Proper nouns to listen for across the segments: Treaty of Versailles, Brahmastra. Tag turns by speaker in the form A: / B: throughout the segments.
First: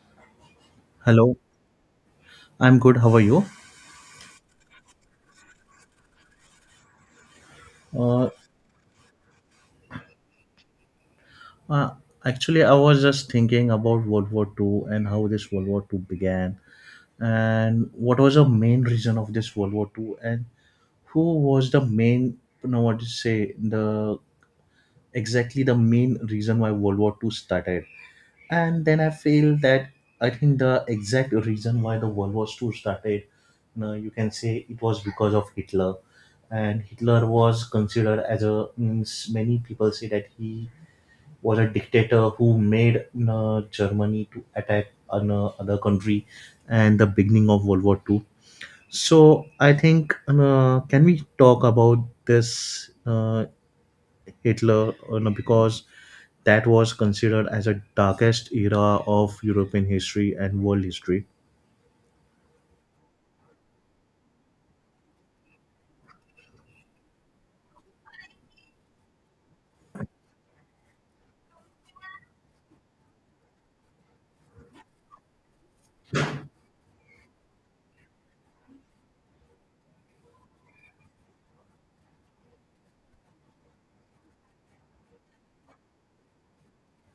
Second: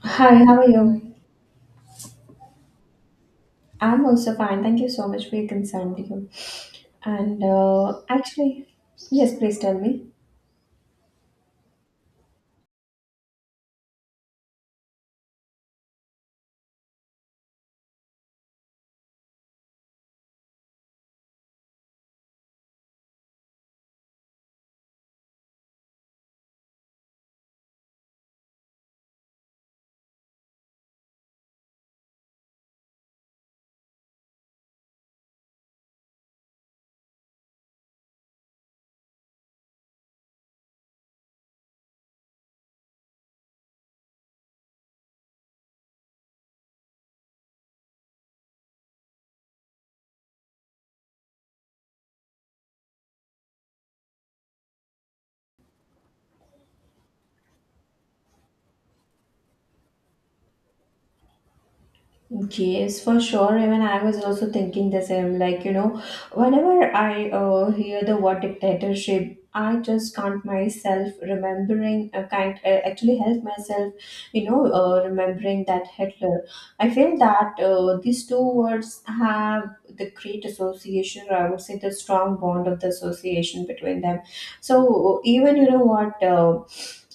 A: Hi, how are you?
B: Hello, I'm good. How are you?
A: I'm also fine. Thank you so much for your concern, dear. And uh,
B: Uh,
A: actually, yes, please tell me.
B: uh, actually, I was just thinking about World War Two and how this World War Two began, and what was the main reason of this World War Two, and who was the main, what to say, the exactly the main reason why World War Two started. And then I feel that I think the exact reason why the World War Two started, you can say it was because of Hitler. And Hitler was considered as a means many people say that he was a dictator who made, Germany to attack an other country and the beginning of World War Two. So I think can we talk about this Hitler, because that was considered as a darkest era of European history and world history.
A: Yes, for sure. Even I was also thinking the same. Like, you know, whenever I hear the word dictatorship, I just can't myself remembering, can't actually help myself, you know, remembering that Hitler. I feel that these two words have the great association, or I would say the strong bond of the association between them. So, even you know what,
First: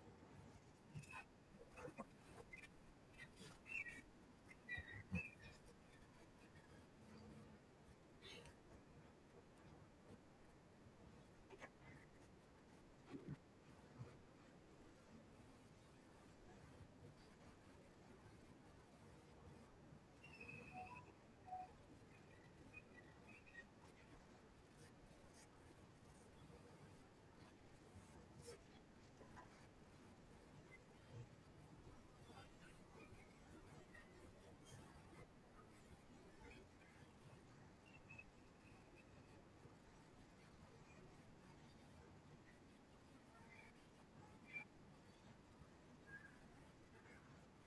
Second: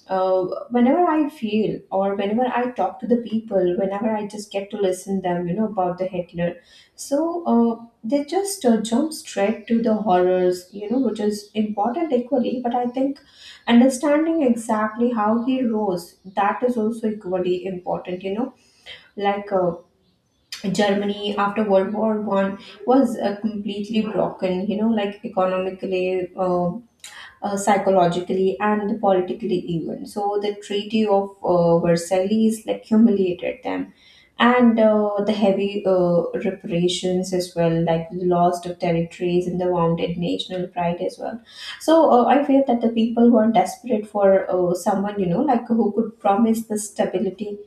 A: uh, whenever I feel or whenever I talk to the people, whenever I just get to listen them, you know, about the Hitler. They just jump straight to the horrors, you know, which is important equally. But I think understanding exactly how he rose, that is also equally important, you know, like uh, Germany after World War One was completely broken, you know, like economically, psychologically and politically even. So the Treaty of Versailles like humiliated them, and the heavy reparations as well, like the loss of territories and the wounded national pride as well. So I feel that the people were desperate for someone you know like who could promise the stability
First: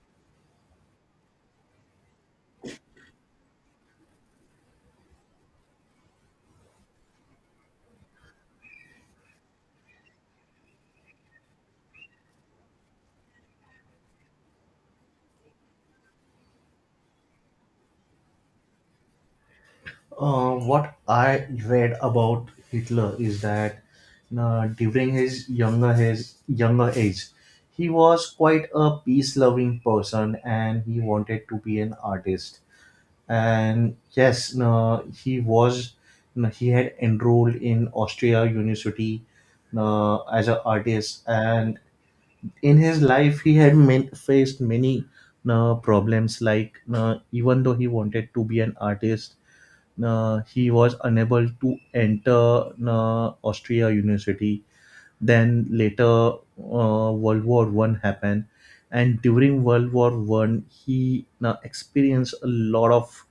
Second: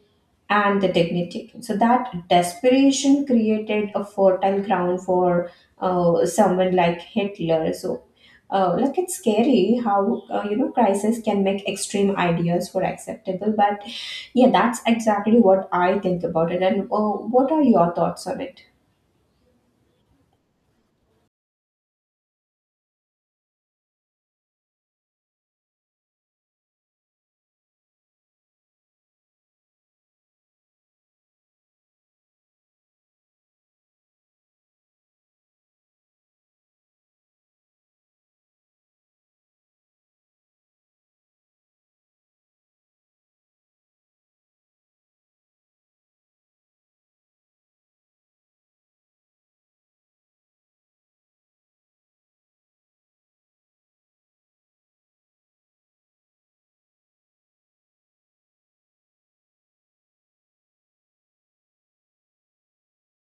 A: and the dignity. So that desperation created a fertile ground for someone like Hitler. So, like it's scary how you know crisis can make extreme ideas for acceptable. But yeah, that's exactly what I think about it. And what are your thoughts on it?
B: What I read about Hitler is that during his younger age, he was quite a peace-loving person, and he wanted to be an artist. And yes, he was no, he had enrolled in Austria University as an artist, and in his life he had faced many problems like even though he wanted to be an artist, he was unable to enter Austria University. Then later World War One happened, and during World War One he experienced a lot of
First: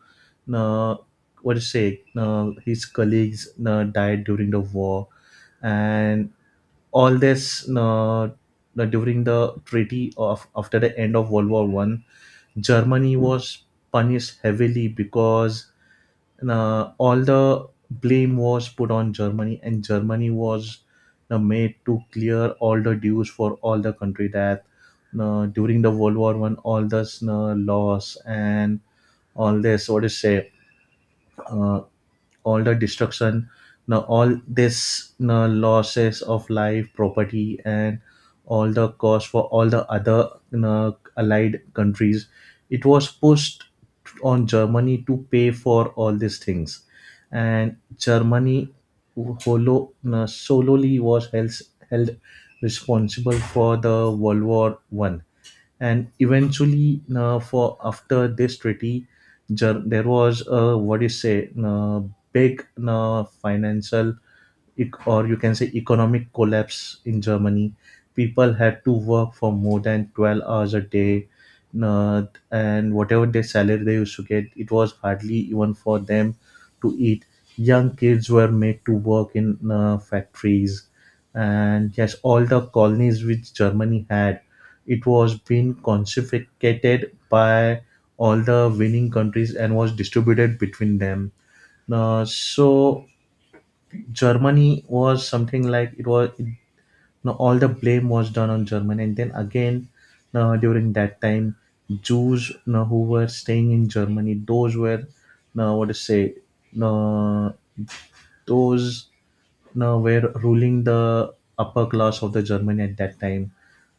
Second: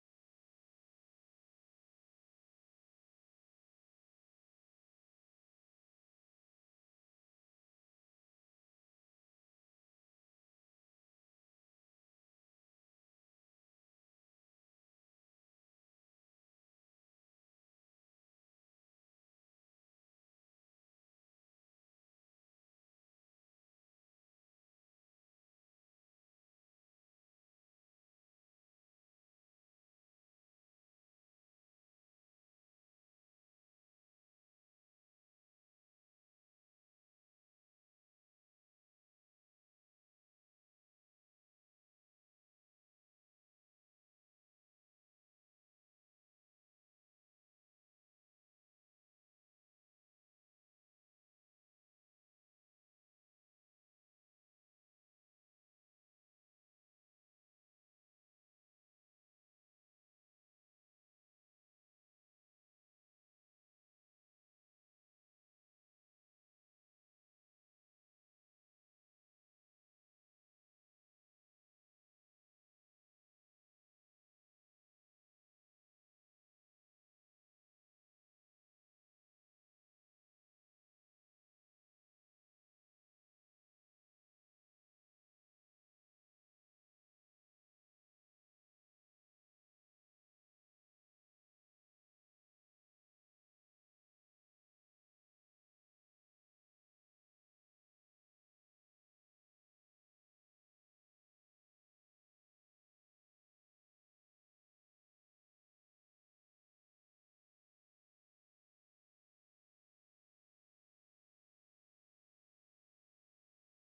B: uh, what to say, his colleagues died during the war. And all this during the treaty of after the end of World War One, Germany was punished heavily because all the blame was put on Germany, and Germany was made to clear all the dues for all the country that during the World War One all this loss and all this, what do you say, uh, all the destruction now all this now, losses of life property and all the cost for all the other now, allied countries, it was pushed on Germany to pay for all these things. And Germany holo, now, solely was held responsible for the World War 1. And eventually for after this treaty there was a, what do you say, big financial or you can say economic collapse in Germany. People had to work for more than 12 hours a day, uh, and whatever their salary they used to get, it was hardly even for them to eat. Young kids were made to work in factories, and yes, all the colonies which Germany had, it was being confiscated by all the winning countries and was distributed between them. So Germany was something like it was it, no, all the blame was done on Germany, and then again during that time, Jews no, who were staying in Germany, those were no, what to say, no, those now were ruling the upper class of the Germany at that time.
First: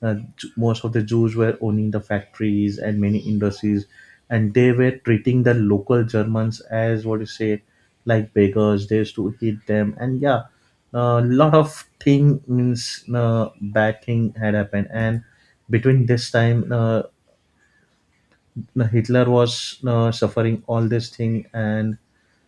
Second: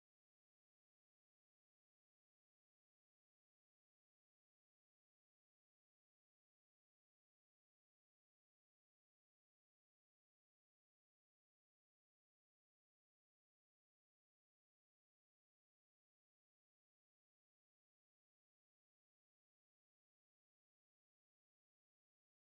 B: Most of the Jews were owning the factories and many industries, and they were treating the local Germans as what you say, like beggars. They used to hit them, and yeah, a lot of thing means bad thing had happened. And between this time, the Hitler was suffering all this thing, and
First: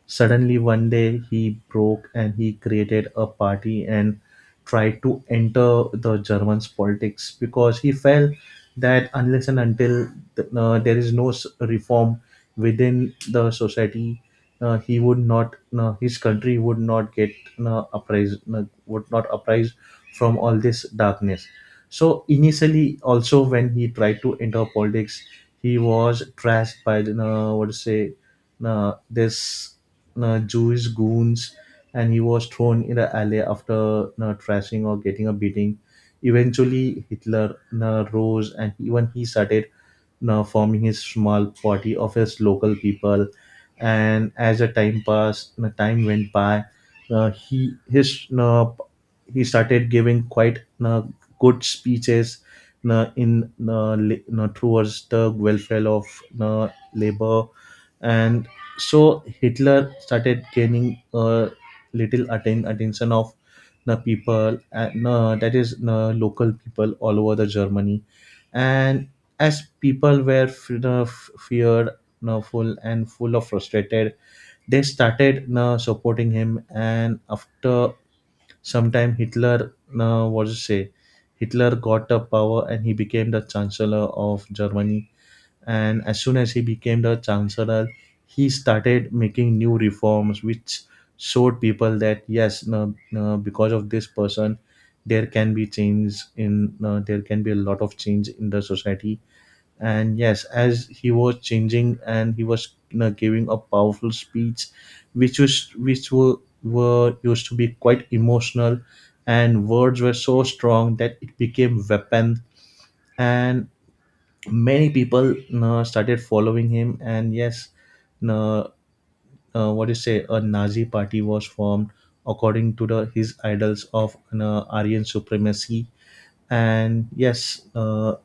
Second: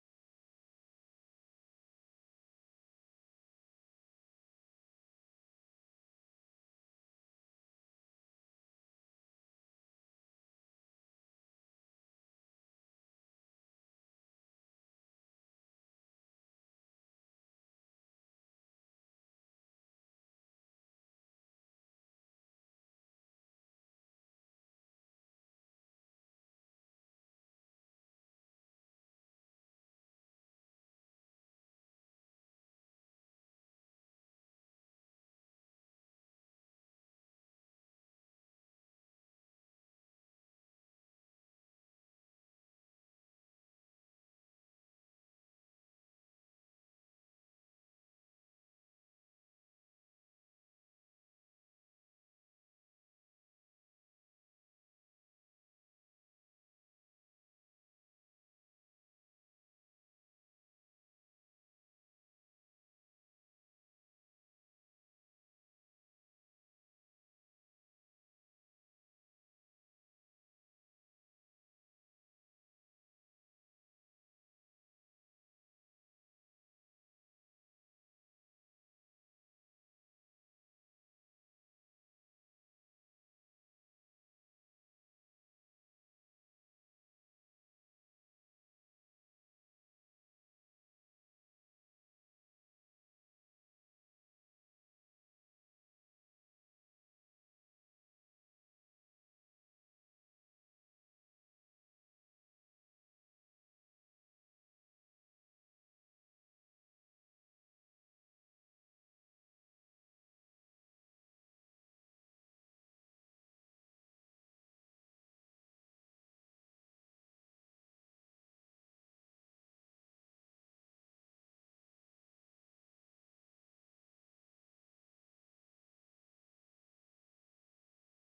B: suddenly one day he broke and he created a party and tried to enter the Germans politics because he felt that unless and until there is no reform within the society, he would not, his country would not get apprised, would not apprise from all this darkness. So initially, also when he tried to enter politics, he was trashed by the what to say, this Jewish goons, and he was thrown in the alley after trashing or getting a beating. Eventually, Hitler rose, and even he started now forming his small party of his local people. And as the time went by, uh, he his uh, he started giving quite good speeches na in na la- towards the welfare of na labor. And so Hitler started gaining little attention of the people, and that is local people all over the Germany. And as people were feared full and full of frustrated, they started supporting him. And after sometime Hitler, what to say? Hitler got the power and he became the chancellor of Germany. And as soon as he became the chancellor, he started making new reforms, which showed people that yes, no, no, because of this person, there can be change in there can be a lot of change in the society. And yes, as he was changing and he was, giving a powerful speech which was were used to be quite emotional, and words were so strong that it became weapon. And many people, started following him, and yes, you know, what do you say, a Nazi party was formed according to the his idols of, Aryan supremacy. And yes,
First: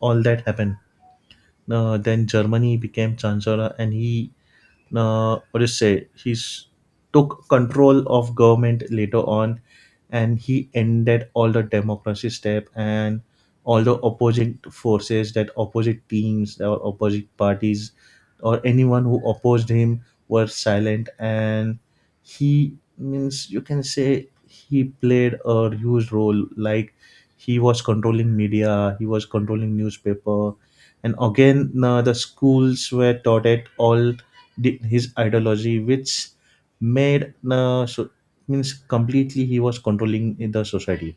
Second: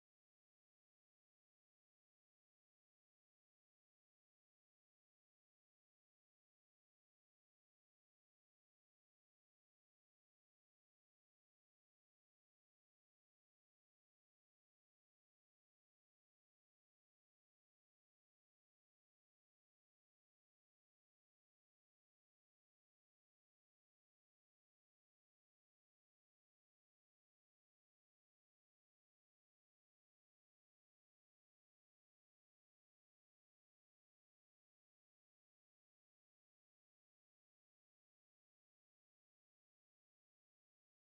B: all that happened. Then Germany became chancellor, and he what do you say? He's took control of government later on, and he ended all the democracy step, and all the opposing forces that opposite teams or opposite parties or anyone who opposed him were silent. And he means you can say he played a huge role, like he was controlling media, he was controlling newspaper, and again the schools were taught at all his ideology, which made so means completely he was controlling the society.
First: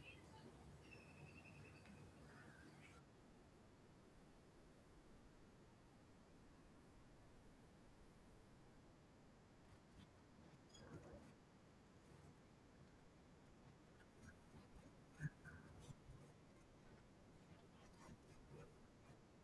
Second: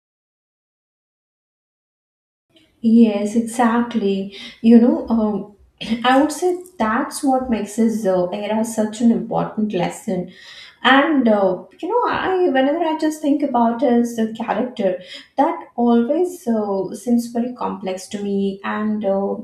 A: Yes, exactly. You know, I would say that's what makes this era such an important lesson and you know I whenever I just think about his character that always seems very complex to me and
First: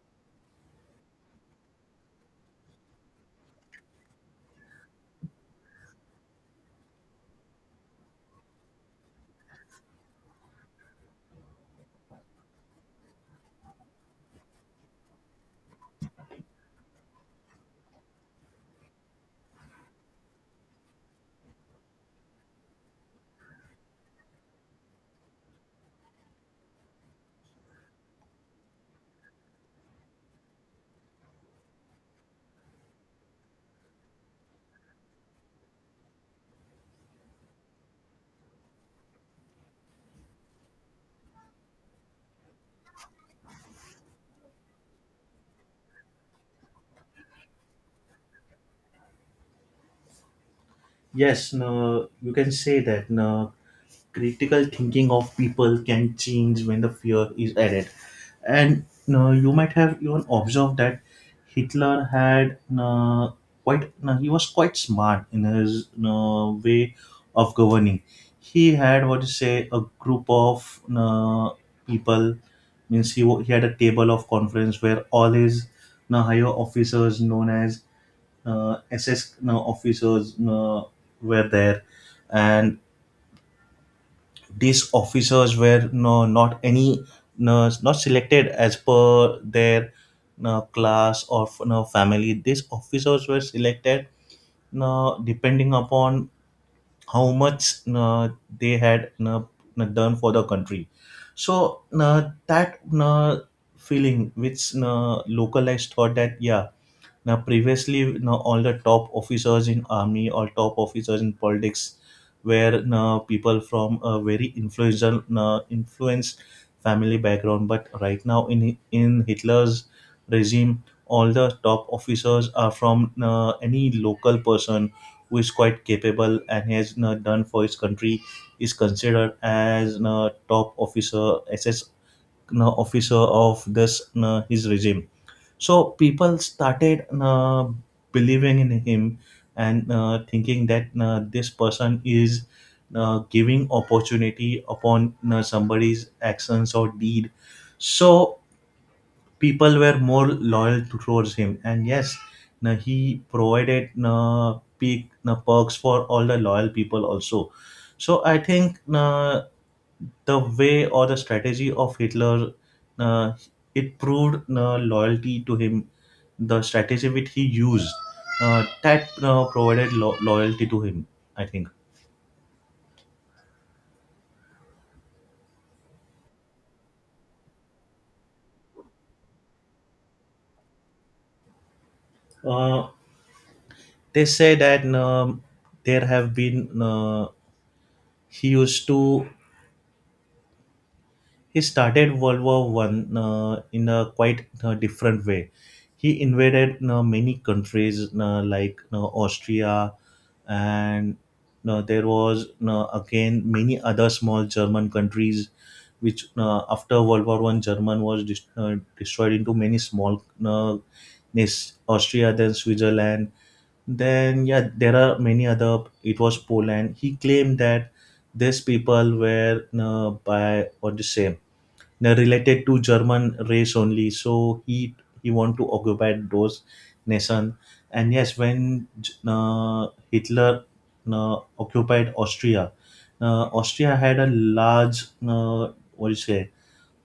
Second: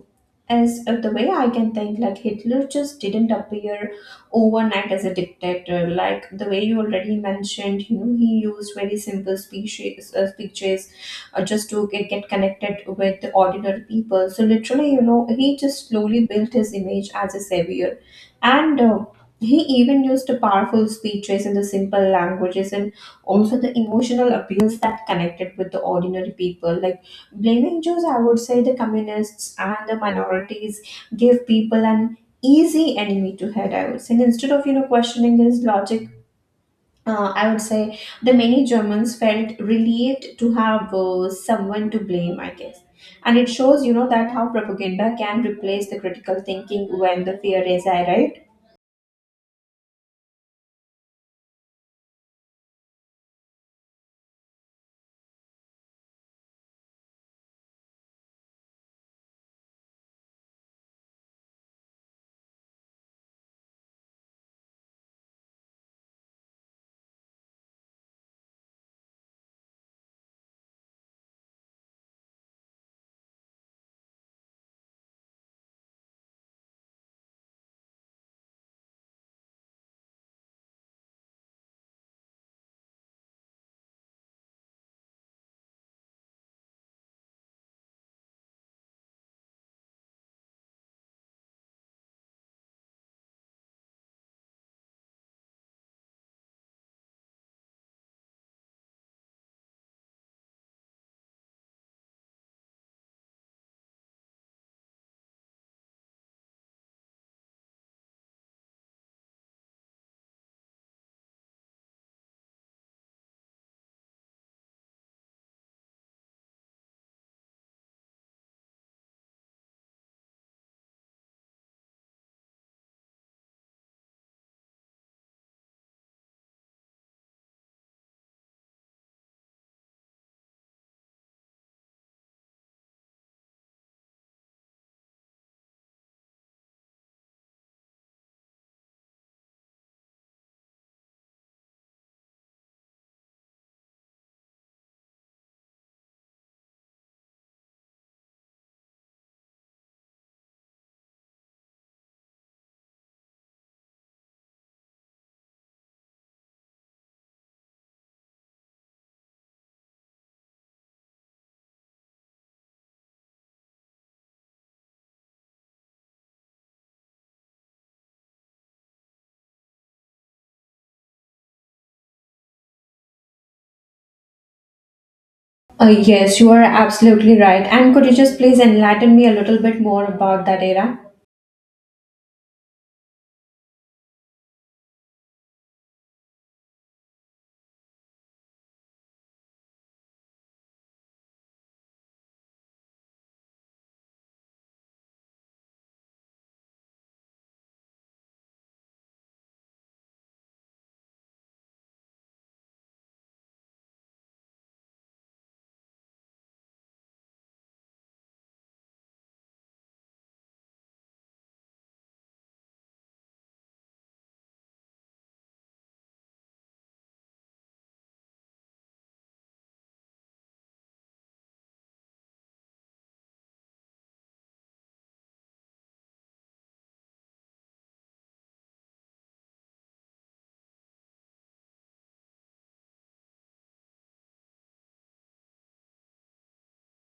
A: as the way I can think like hitler just didn't appear overnight as a dictator like the way you already mentioned, you know, he used very simple speeches just to get connected with the ordinary people. So literally, you know, he just slowly built his image as a savior, and he even used powerful speeches in the simple languages and also the emotional appeals that connected with the ordinary people. Like blaming Jews, I would say the communists and the minorities gave people an easy enemy to hate, I would say. And instead of, you know, questioning his logic, I would say the many Germans felt relieved to have someone to blame, I guess. And it shows, you know, that how propaganda can replace the critical thinking when the fear is high, right?
B: Yes, no, you can say that no, critical thinking of people can change when the fear is added. And no, you might have even observed that Hitler had no, quite no, he was quite smart in his no, way of governing. He had what you say a group of no, people means he, he had a table of conference where all his no, higher officers known as SS, officers, were there, and these officers were, not any, not selected as per their, class or, family. These officers were selected you depending upon how much you they had, done for the country. So you that you feeling which you localized thought that yeah, now, previously, all the top officers in army or top officers in politics were, people from a very influential, influenced family background. But right now, in Hitler's regime, all the top officers are from, any local person who is quite capable and has, done for his country is considered as, top officer, SS, officer of this, his regime. So people started believing in him, and thinking that this person is giving opportunity upon somebody's actions or deed. So people were more loyal towards him, and yes, he provided peak perks for all the loyal people also. So I think. The way or the strategy of Hitler, uh, it proved loyalty to him. The strategy which he used, that provided loyalty to him, I think.
A: Yes, you are absolutely right. And could you just please enlighten me a little bit more about that era?
B: uh, they say that there have been he used to he started World War One in a quite different way. He invaded many countries like Austria, and there was again many other small German countries, which after World War One, German was destroyed into many small nations. Austria, then Switzerland. Then yeah, there are many other. It was Poland. He claimed that these people were by what to say related to German race only. So he want to occupy those nation. And yes, when Hitler occupied Austria, Austria had a large what do you say,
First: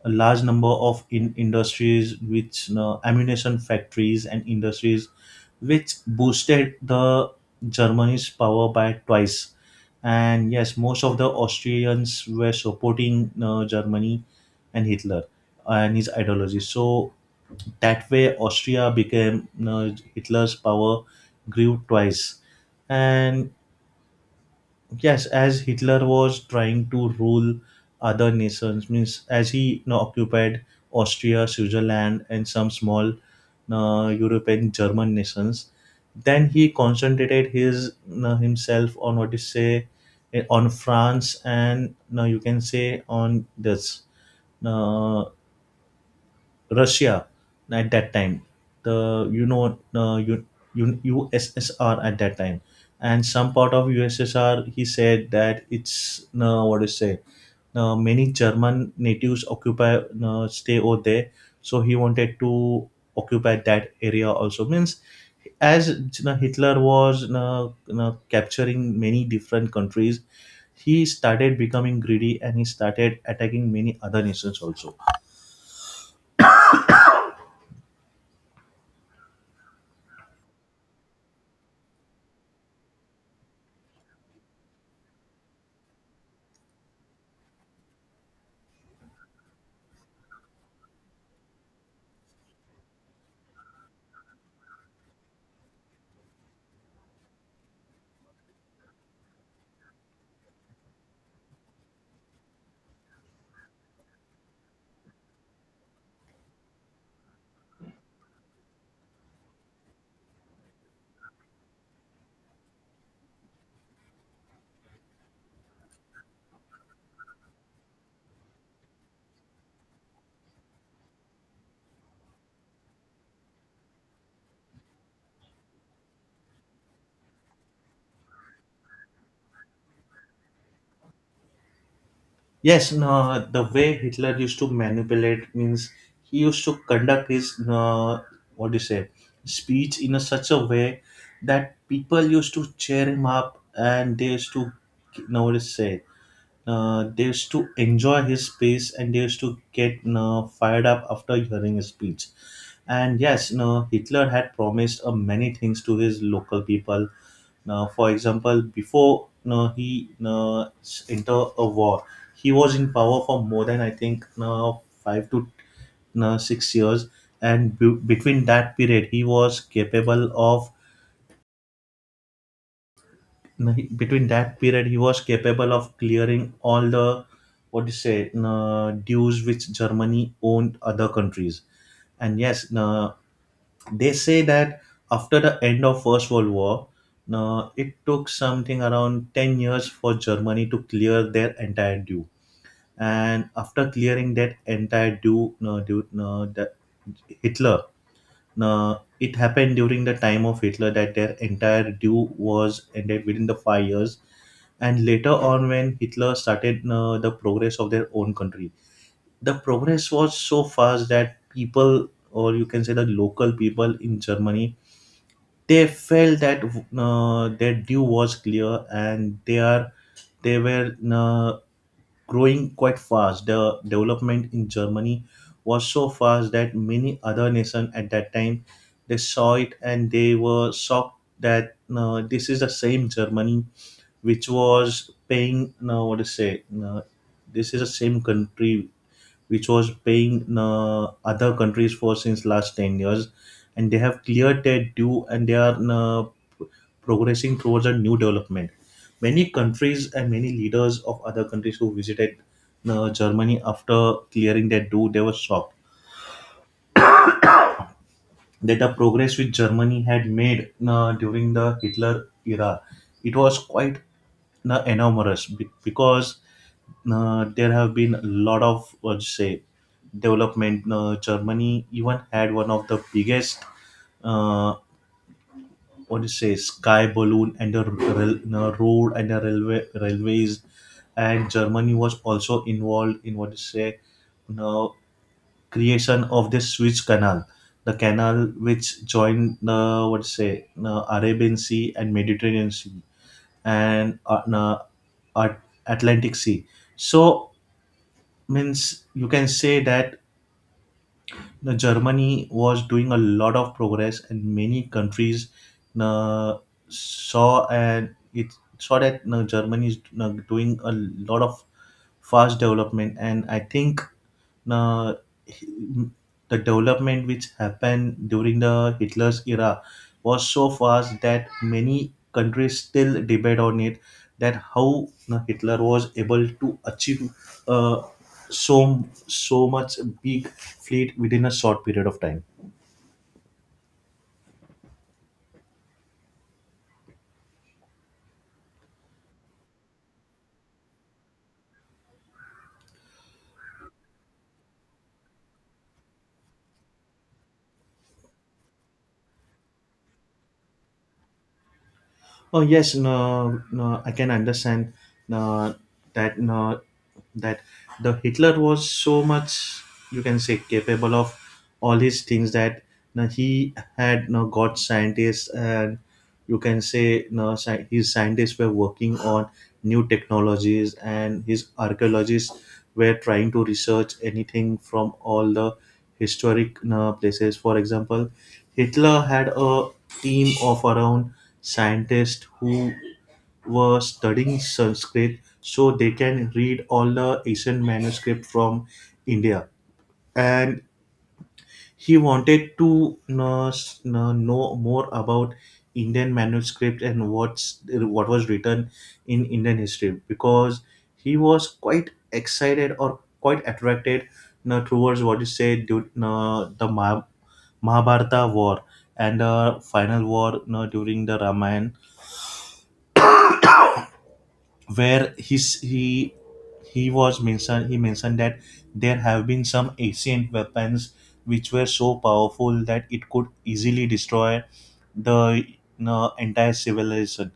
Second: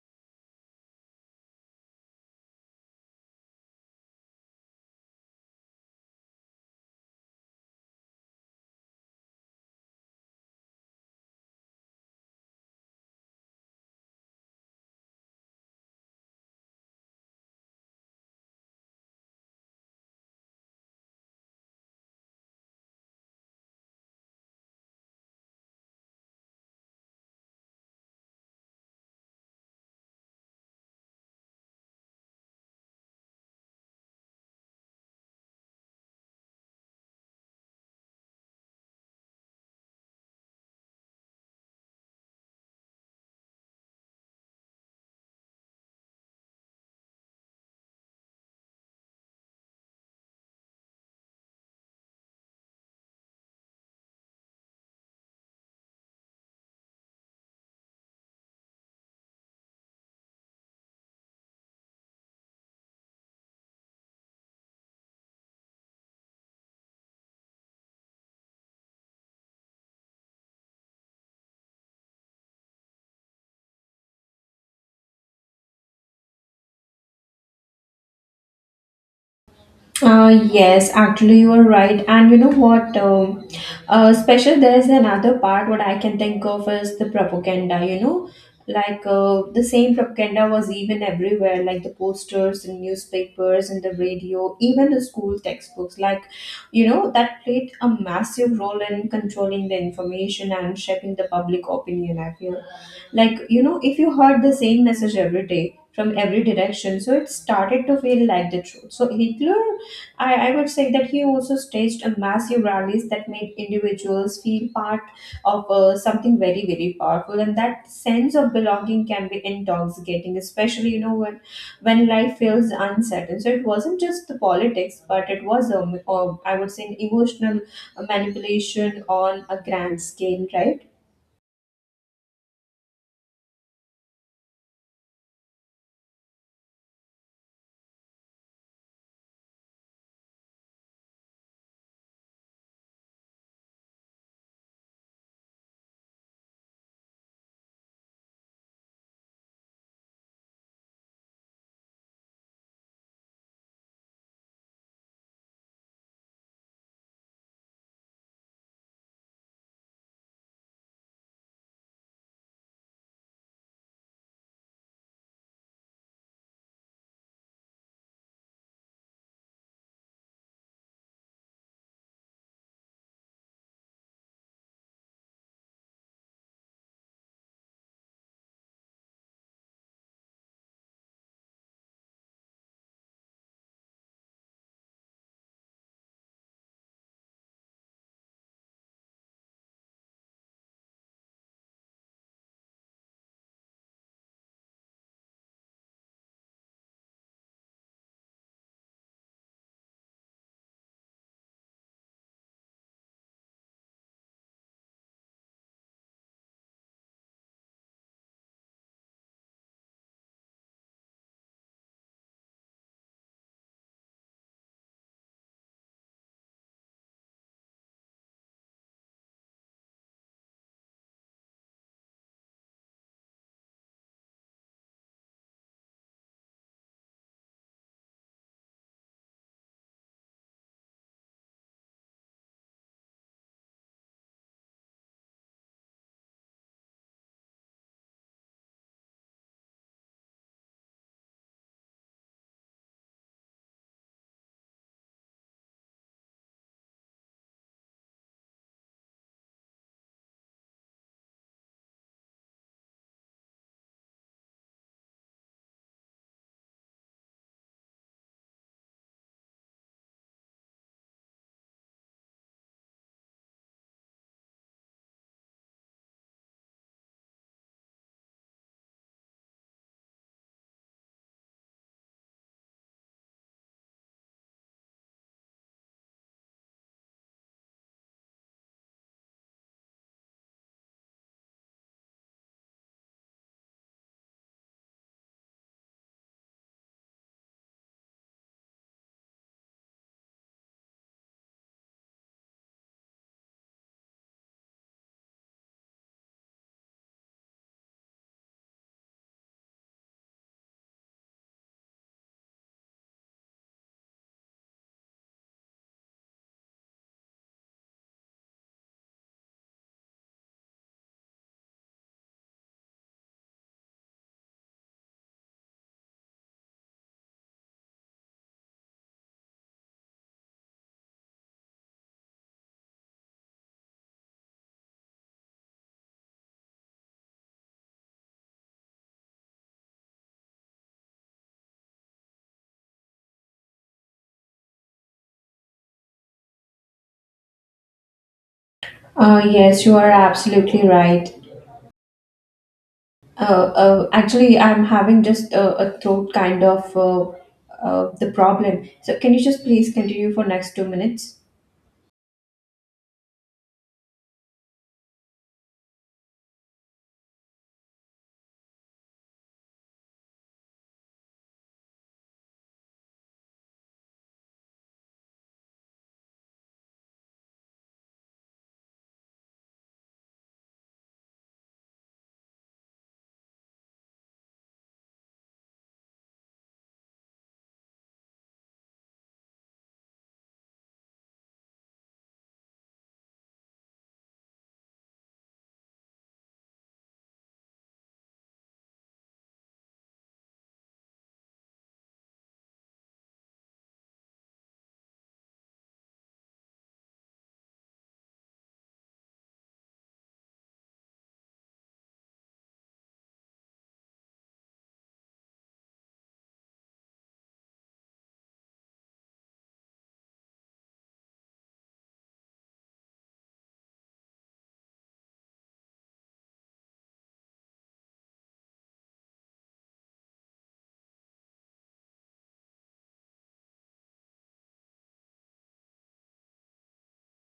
B: a large number of industries, which ammunition factories and industries, which boosted the Germany's power by twice. And yes, most of the Austrians were supporting Germany and Hitler and his ideology. So that way Austria became Hitler's power grew twice. And yes, as Hitler was trying to rule other nations, means as he, occupied Austria, Switzerland, and some small European German nations, then he concentrated his, himself on what you say on France and, you can say on this uh, Russia at that time, the USSR at that time, and some part of USSR. He said that it's what to say. Many German natives occupy stay over there, so he wanted to occupy that area also. Means as you know, Hitler was capturing many different countries. He started becoming greedy, and he started attacking many other nations also.
A: Yes, actually, you are right. And you know what? Special, there is another part what I can think of is the propaganda, you know, the same propaganda was even everywhere, like the posters and newspapers and the radio, even the school textbooks, like, you know, that played a massive role in controlling the information and shaping the public opinion, I feel. Like, you know, if you heard the same message every day, from every direction, so it started to feel like the truth. So hitler, I would say that he also staged a massive rallies that made individuals feel part of something very very powerful, and that sense of belonging can be intoxicating, especially you know when life feels uncertain. So it wasn't just the politics, but it was I would say an emotional manipulation on a grand scale, right?
B: Yes, no, the way Hitler used to manipulate means he used to conduct his what do you say speech in a such a way that people used to cheer him up, and they used to you know what to say they used to enjoy his speech, and they used to get fired up after hearing his speech. And yes, you know, Hitler had promised many things to his local people now. For example, before now he now enter a war, he was in power for more than I think now five to now 6 years, and between that period, he was capable of now, between that period he was capable of clearing all the what do you say now dues which Germany owned other countries. And yes, no, they say that after the end of First World War, it took something around 10 years for Germany to clear their entire due, and after clearing that entire due, that Hitler, it happened during the time of Hitler that their entire due was ended within the 5 years. And later on, when Hitler started the progress of their own country, the progress was so fast that people, or you can say the local people in Germany, they felt that their due was clear and they are, they were growing quite fast. The development in Germany was so fast that many other nations at that time, they saw it and they were shocked that this is the same Germany which was paying what to say this is the same country which was paying other countries for since last 10 years, and they have cleared their due and they are progressing towards a new development. Many countries and many leaders of other countries who visited Germany after clearing their due, they were shocked that the progress which Germany had made during the Hitler era, it was quite enormous because there have been a lot of what you say development. Germany even had one of the biggest uh, what do you say sky balloon, and the the road and the railways. And Germany was also involved in what do you say now creation of this Suez Canal, the canal which joined the what do you say the Arabian Sea and Mediterranean Sea, and Atlantic Sea. So means you can say that now, Germany was doing a lot of progress, and many countries uh, saw, and it saw that you Germany is you doing a lot of fast development. And I think uh, the development which happened during the Hitler's era was so fast that many countries still debate on it, that how you know, Hitler was able to achieve uh, so much big fleet within a short period of time.
A: Yes you are absolutely right. Uh, actually, I'm having just a throat kind of the problem. So, can you just please continue for next 2 minutes?
B: Oh yes, no, no, I can understand, no, that no, that the Hitler was so much, you can say, capable of all his things that no, he had no got scientists, and you can say no, his scientists were working on new technologies, and his archaeologists were trying to research anything from all the historic no, places. For example, Hitler had a team of around scientists who were studying Sanskrit so they can read all the ancient manuscript from India. And he wanted to know more about Indian manuscript, and what's what was written in Indian history, because he was quite excited or quite attracted towards what you say the Mahabharata war and the final war during the Ramayana, where his he was mentioned he mentioned that there have been some ancient weapons which were so powerful that it could easily destroy the you entire civilization.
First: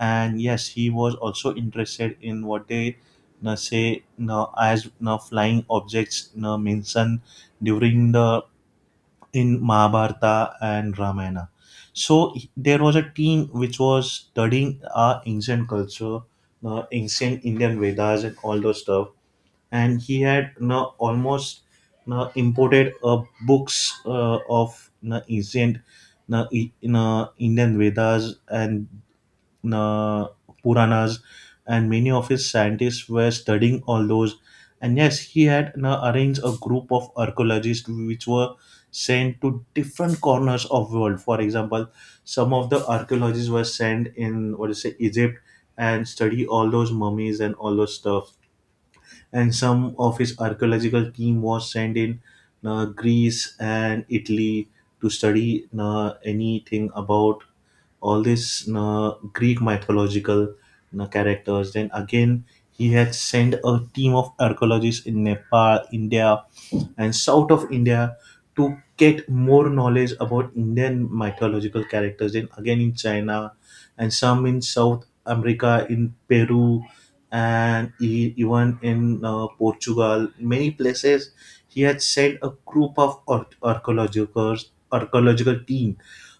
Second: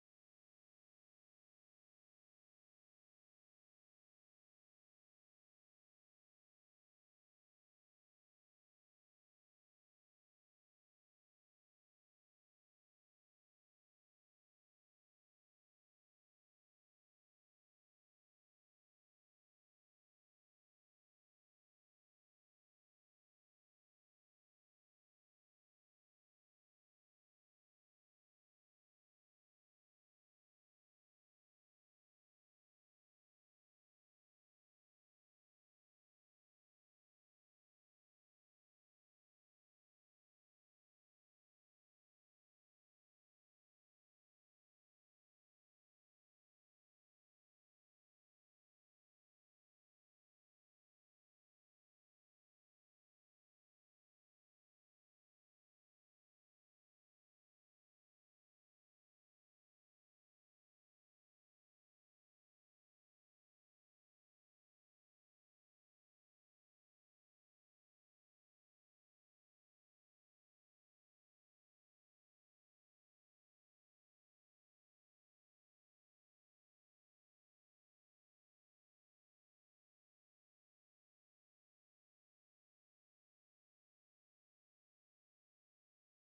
B: And yes, he was also interested in what they you say you as you flying objects you mentioned during the in Mahabharata and Ramayana. So there was a team which was studying our ancient culture, ancient Indian Vedas and all those stuff. And he had you know, almost you know, imported books of you know, ancient you know, you know, Indian Vedas and uh, Puranas, and many of his scientists were studying all those. And yes, he had arranged a group of archaeologists which were sent to different corners of world. For example, some of the archaeologists were sent in what do you say Egypt and study all those mummies and all those stuff, and some of his archaeological team was sent in Greece and Italy to study anything about all this Greek mythological characters. Then again, he had sent a team of archaeologists in Nepal, India, and south of India to get more knowledge about Indian mythological characters. Then again in China, and some in South America, in Peru, and even in Portugal. Many places he had sent a group of ar archaeological team,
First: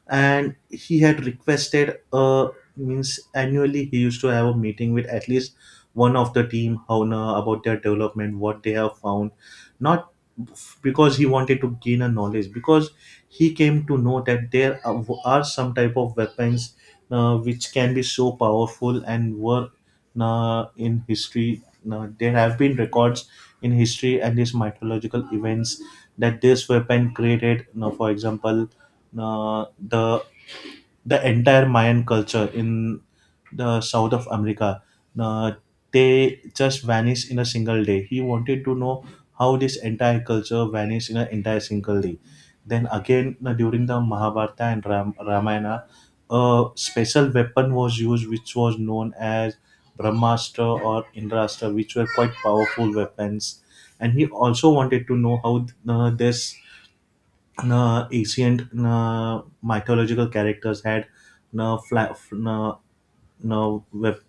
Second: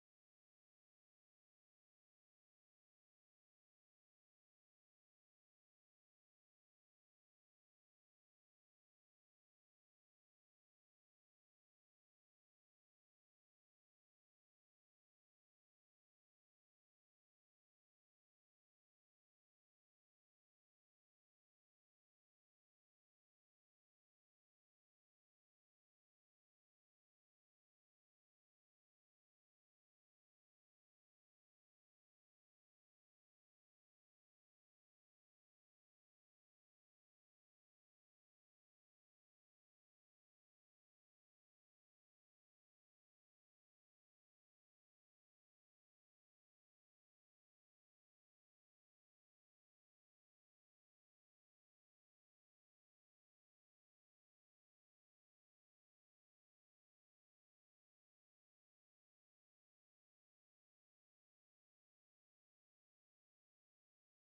B: and he had requested uh, means annually he used to have a meeting with at least one of the team owner about their development, what they have found, not, because he wanted to gain a knowledge, because he came to know that there are some type of weapons which can be so powerful, and were in history there have been records in history and these mythological events, that this weapon created you know, for example, uh, the the entire Mayan culture in the south of America. Uh, they just vanished in a single day. He wanted to know how this entire culture vanished in an entire single day. Then again, during the Mahabharata and Ramayana, a special weapon was used, which was known as Brahmastra or Indrastra, which were quite powerful weapons. And he also wanted to know how this na, ancient na, mythological characters had na, fly, na, na,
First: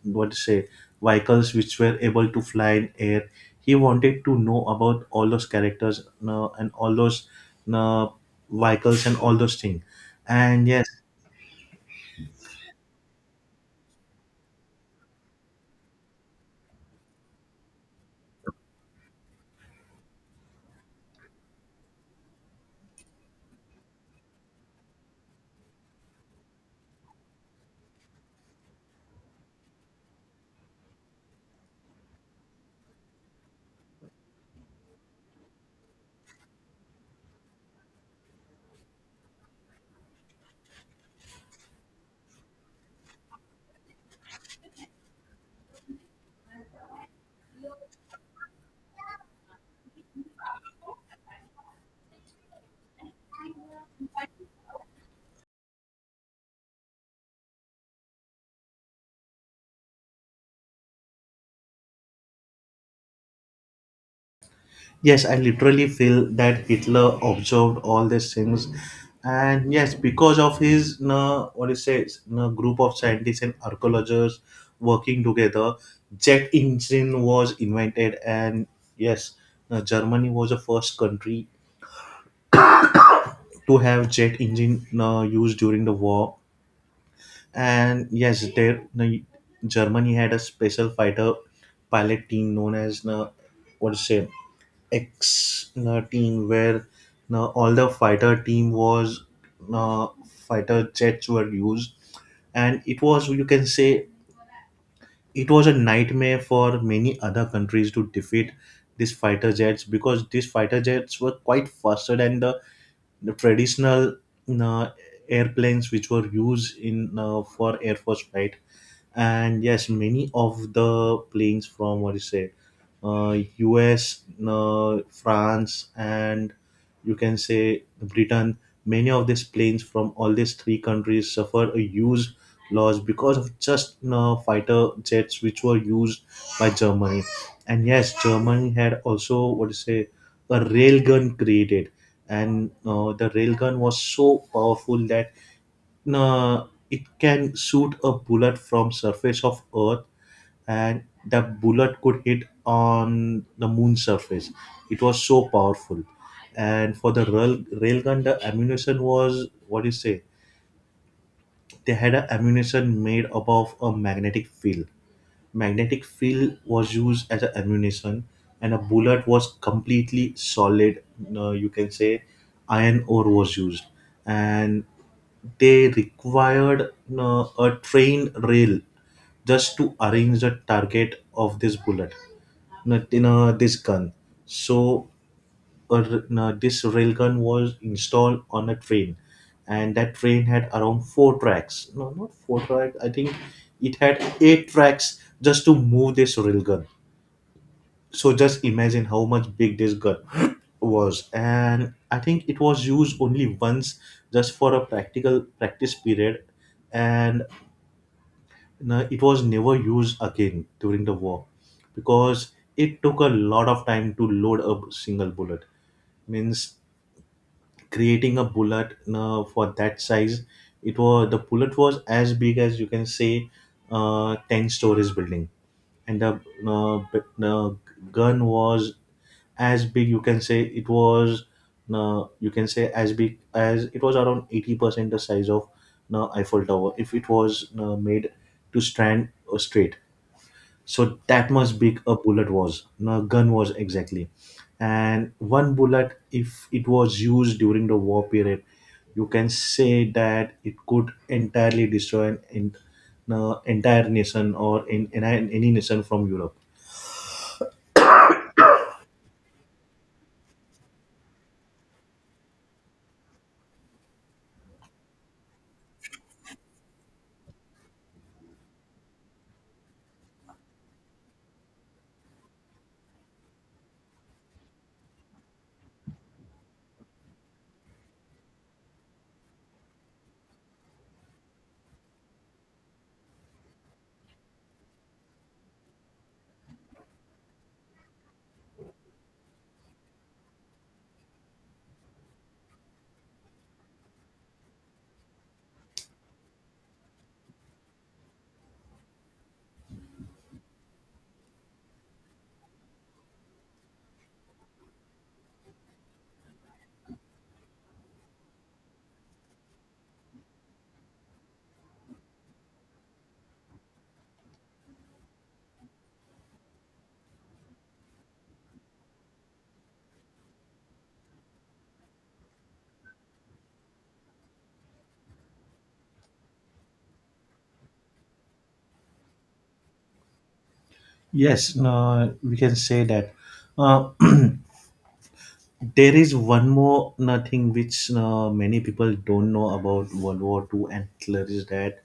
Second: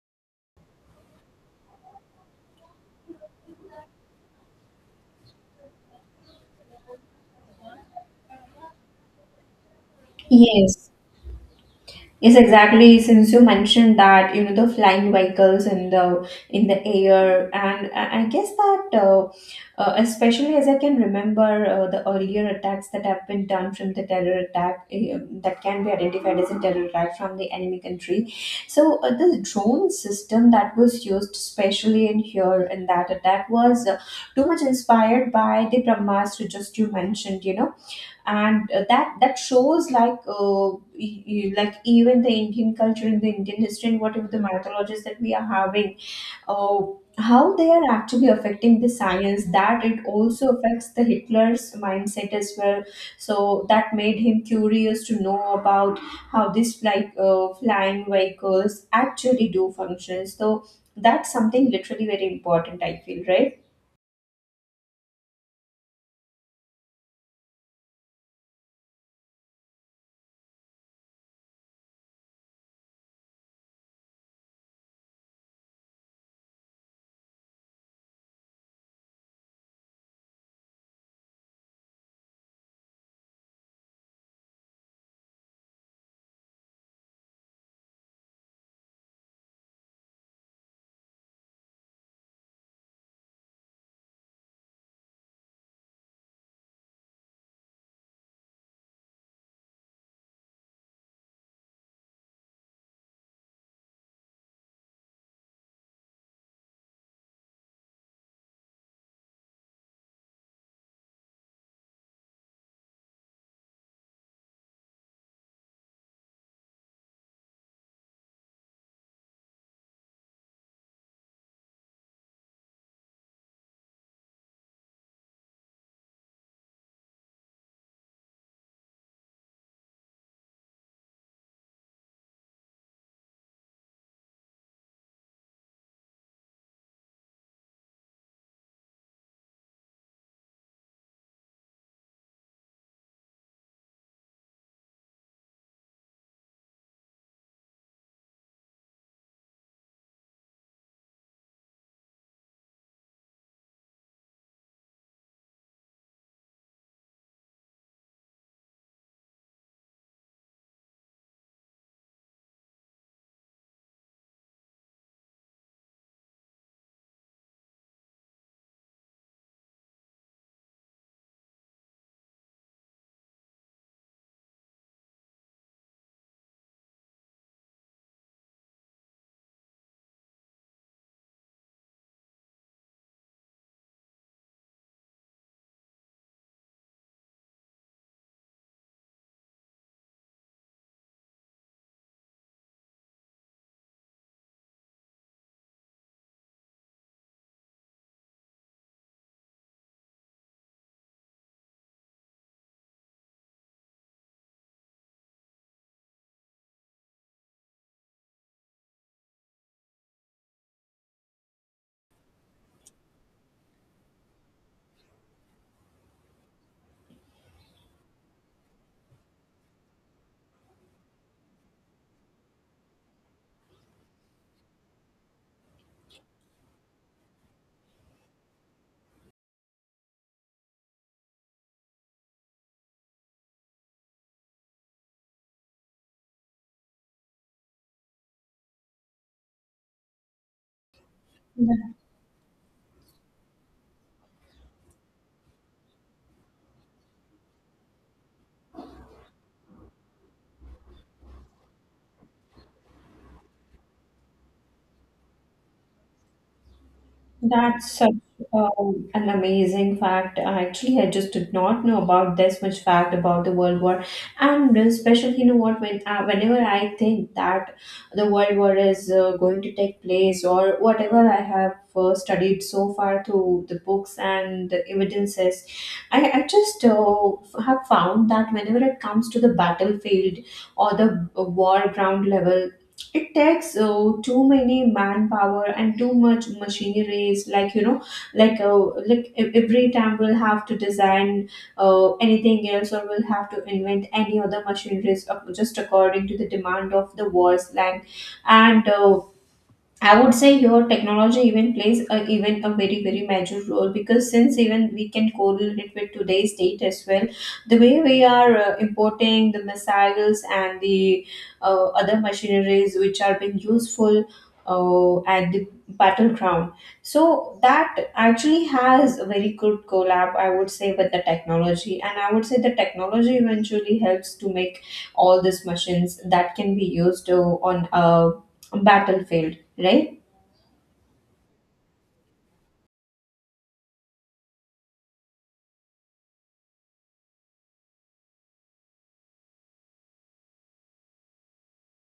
B: what to say vehicles which were able to fly in air. He wanted to know about all those characters na, and all those na, vehicles and all those things. And yes,
A: Yes. Yes, exactly. Since you mentioned that, you know, the flying vehicles in the air, and I guess that, especially as I can remember the earlier attacks that have been done from the terror attack, that can be identified as a terror attack from the enemy country. So the drone system that was used, especially in here in that attack, was too much inspired by the Brahmastra just you mentioned. You know, and that that shows like even the indian culture and the indian history and whatever the mythologies that we are having, uh, how they are actually affecting the science, that it also affects the hitler's mindset as well. So that made him curious to know about how these flying vehicles actually do function. So that's something literally very important I feel, right?
B: yes, I literally feel that Hitler observed all these things, and yes, because of his no what is it no group of scientists and archaeologists working together, jet engine was invented, and yes, Germany was the first country to have jet engine used during the war. And yes, there no, Germany had a special fighter pilot team known as no what is it X team, where all the fighter team was uh, fighter jets were used, and it was you can say it was a nightmare for many other countries to defeat these fighter jets, because these fighter jets were quite faster than the traditional uh, airplanes which were used in for air force flight. And yes, many of the planes from what you say uh, US France, and you can say Britain, many of these planes from all these three countries suffered a huge loss because of just you fighter jets which were used by Germany. And yes, Germany had also what you say a railgun created, and the railgun was so powerful that it can shoot a bullet from surface of earth, and that bullet could hit on the moon surface. It was so powerful. And for the railgun the ammunition was what do you say, they had a ammunition made above a magnetic field. Magnetic field was used as a ammunition, and a bullet was completely solid. Uh, you can say iron ore was used, and they required a trained rail just to arrange the target of this bullet, not, you know, this gun. So this railgun was installed on a train, and that train had around four tracks, no, not four tracks, I think it had eight tracks just to move this railgun. So just imagine how much big this gun was, and I think it was used only once, just for a practical practice period. And no, it was never used again during the war, because it took a lot of time to load a single bullet. Means creating a bullet for that size, it was the bullet was as big as you can say 10 stories building. And the uh, b- uh, gun was as big you can say it was you can say as big as it was around 80% the size of Eiffel Tower if it was made to stand straight. So that much big a bullet was a gun was exactly. And one bullet if it was used during the war period, you can say that it could entirely destroy no, entire nation, or any nation from Europe.
A: That's such an amazing fact. Actually, I just did not know about this much fact about the World War, and especially, you know what? When whenever I think that the World War is going to take place, or whatever I have studied so far through the books and the evidences, I just have found that whenever it comes to the battlefield or the war ground level, it takes too many manpower and too much machineries, like you know, like uh, every time we'll have to design anything else, or we'll have to invent any other machineries just according to the demand of the world's land. And I would say your technology even plays a, even a very very major role, because since even we can correlate it with today's date as well, the way we are importing the missiles and the other machineries which are being useful at the battleground, so that actually has a very good collab, I would say, with the technology, and I would say the technology eventually helps to make all these machines that can be used on a battlefield, right?
B: Yes, no, we can say that uh, there is one more no, thing which no, many people don't know about World War Two, and thats that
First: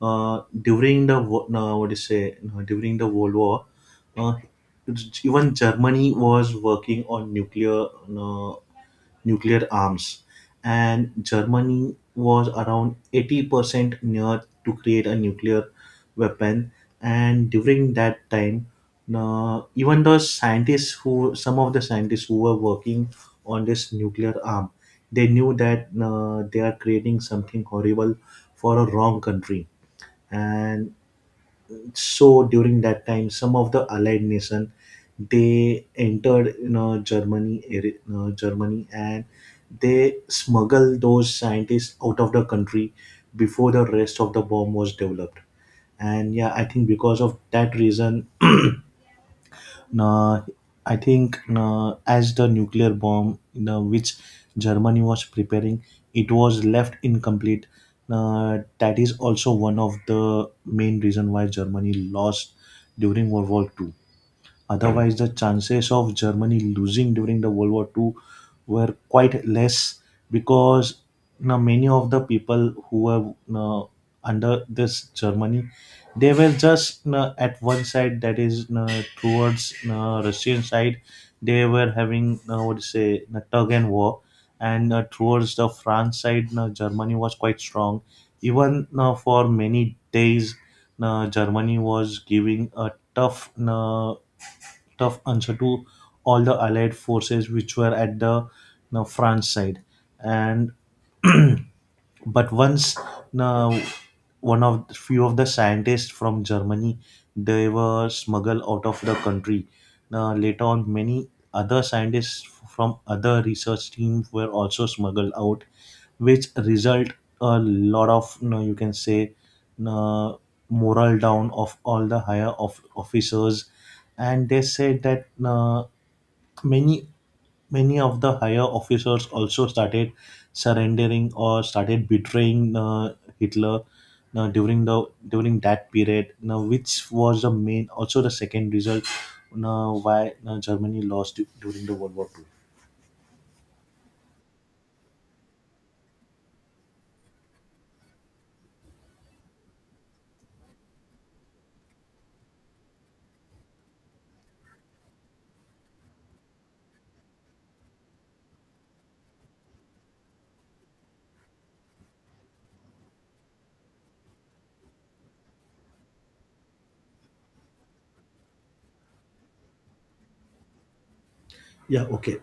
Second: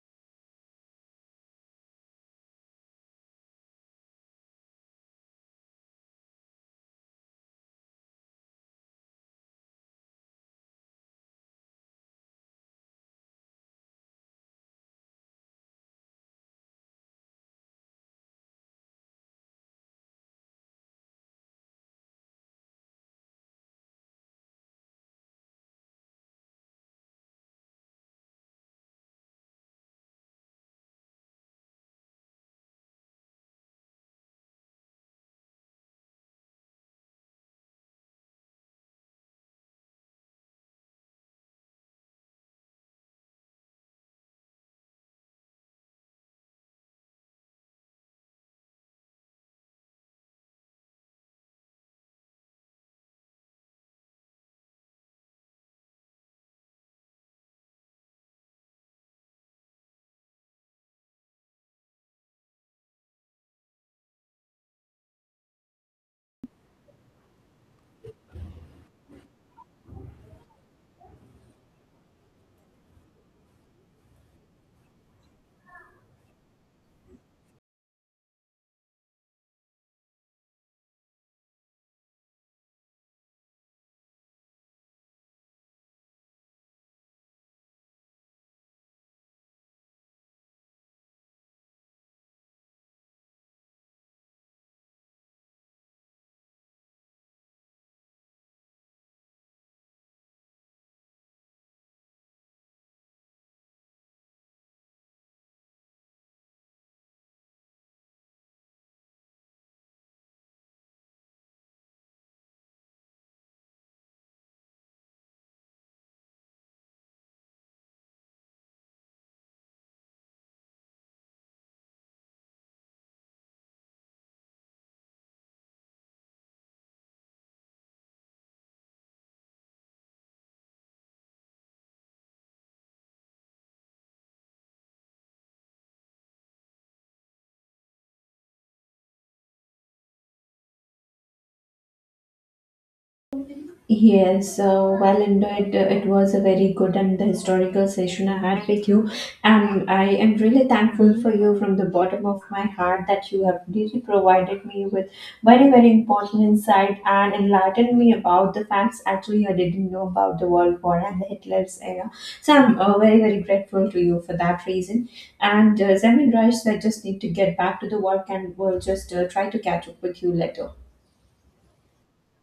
B: during the no, what do you say no, during the World War, uh, it's- even Germany was working on nuclear no, nuclear arms, and Germany was around 80% near to create a nuclear weapon. And during that time, no, even the scientists who some of the scientists who were working on this nuclear arm, they knew that no, they are creating something horrible for a wrong country. And so during that time, some of the allied nation, they entered you know germany you know, Germany, and they smuggled those scientists out of the country before the rest of the bomb was developed. And yeah, I think because of that reason now, I think now, as the nuclear bomb now, which Germany was preparing, it was left incomplete. Now, that is also one of the main reason why Germany lost during World War Two. Otherwise, the chances of Germany losing during the World War Two were quite less, because you know, many of the people who were you know, under this Germany, they were just you know, at one side, that is you know, towards you know, Russian side, they were having you know, what to say you know, tug and war. And towards the France side, you know, Germany was quite strong. Even you for many days, you Germany was giving a tough you tough answer to all the allied forces which were at the you know, France side. And but once you know, one of few of the scientists from Germany, they were smuggled out of the country. Now later on, many other scientists from other research teams were also smuggled out, which result a lot of you, know, you can say uh, moral down of all the higher of officers. And they said that many, many of the higher officers also started surrendering or started betraying Hitler during the during that period. Now, which was the main also the second result why Germany lost during the World War Two.
A: Yes, well, indeed, it was a very good and the historical session I had with you, and I am really thankful for you from the bottom of my heart that you have really provided me with very, very important insight and enlightened me about the facts actually I didn't know about the World War and the Hitler's era. So I'm very, very grateful to you for that reason. And Zemin Rice, I just need to get back to the work, and we'll just try to catch up with you later.
B: Yeah. Okay.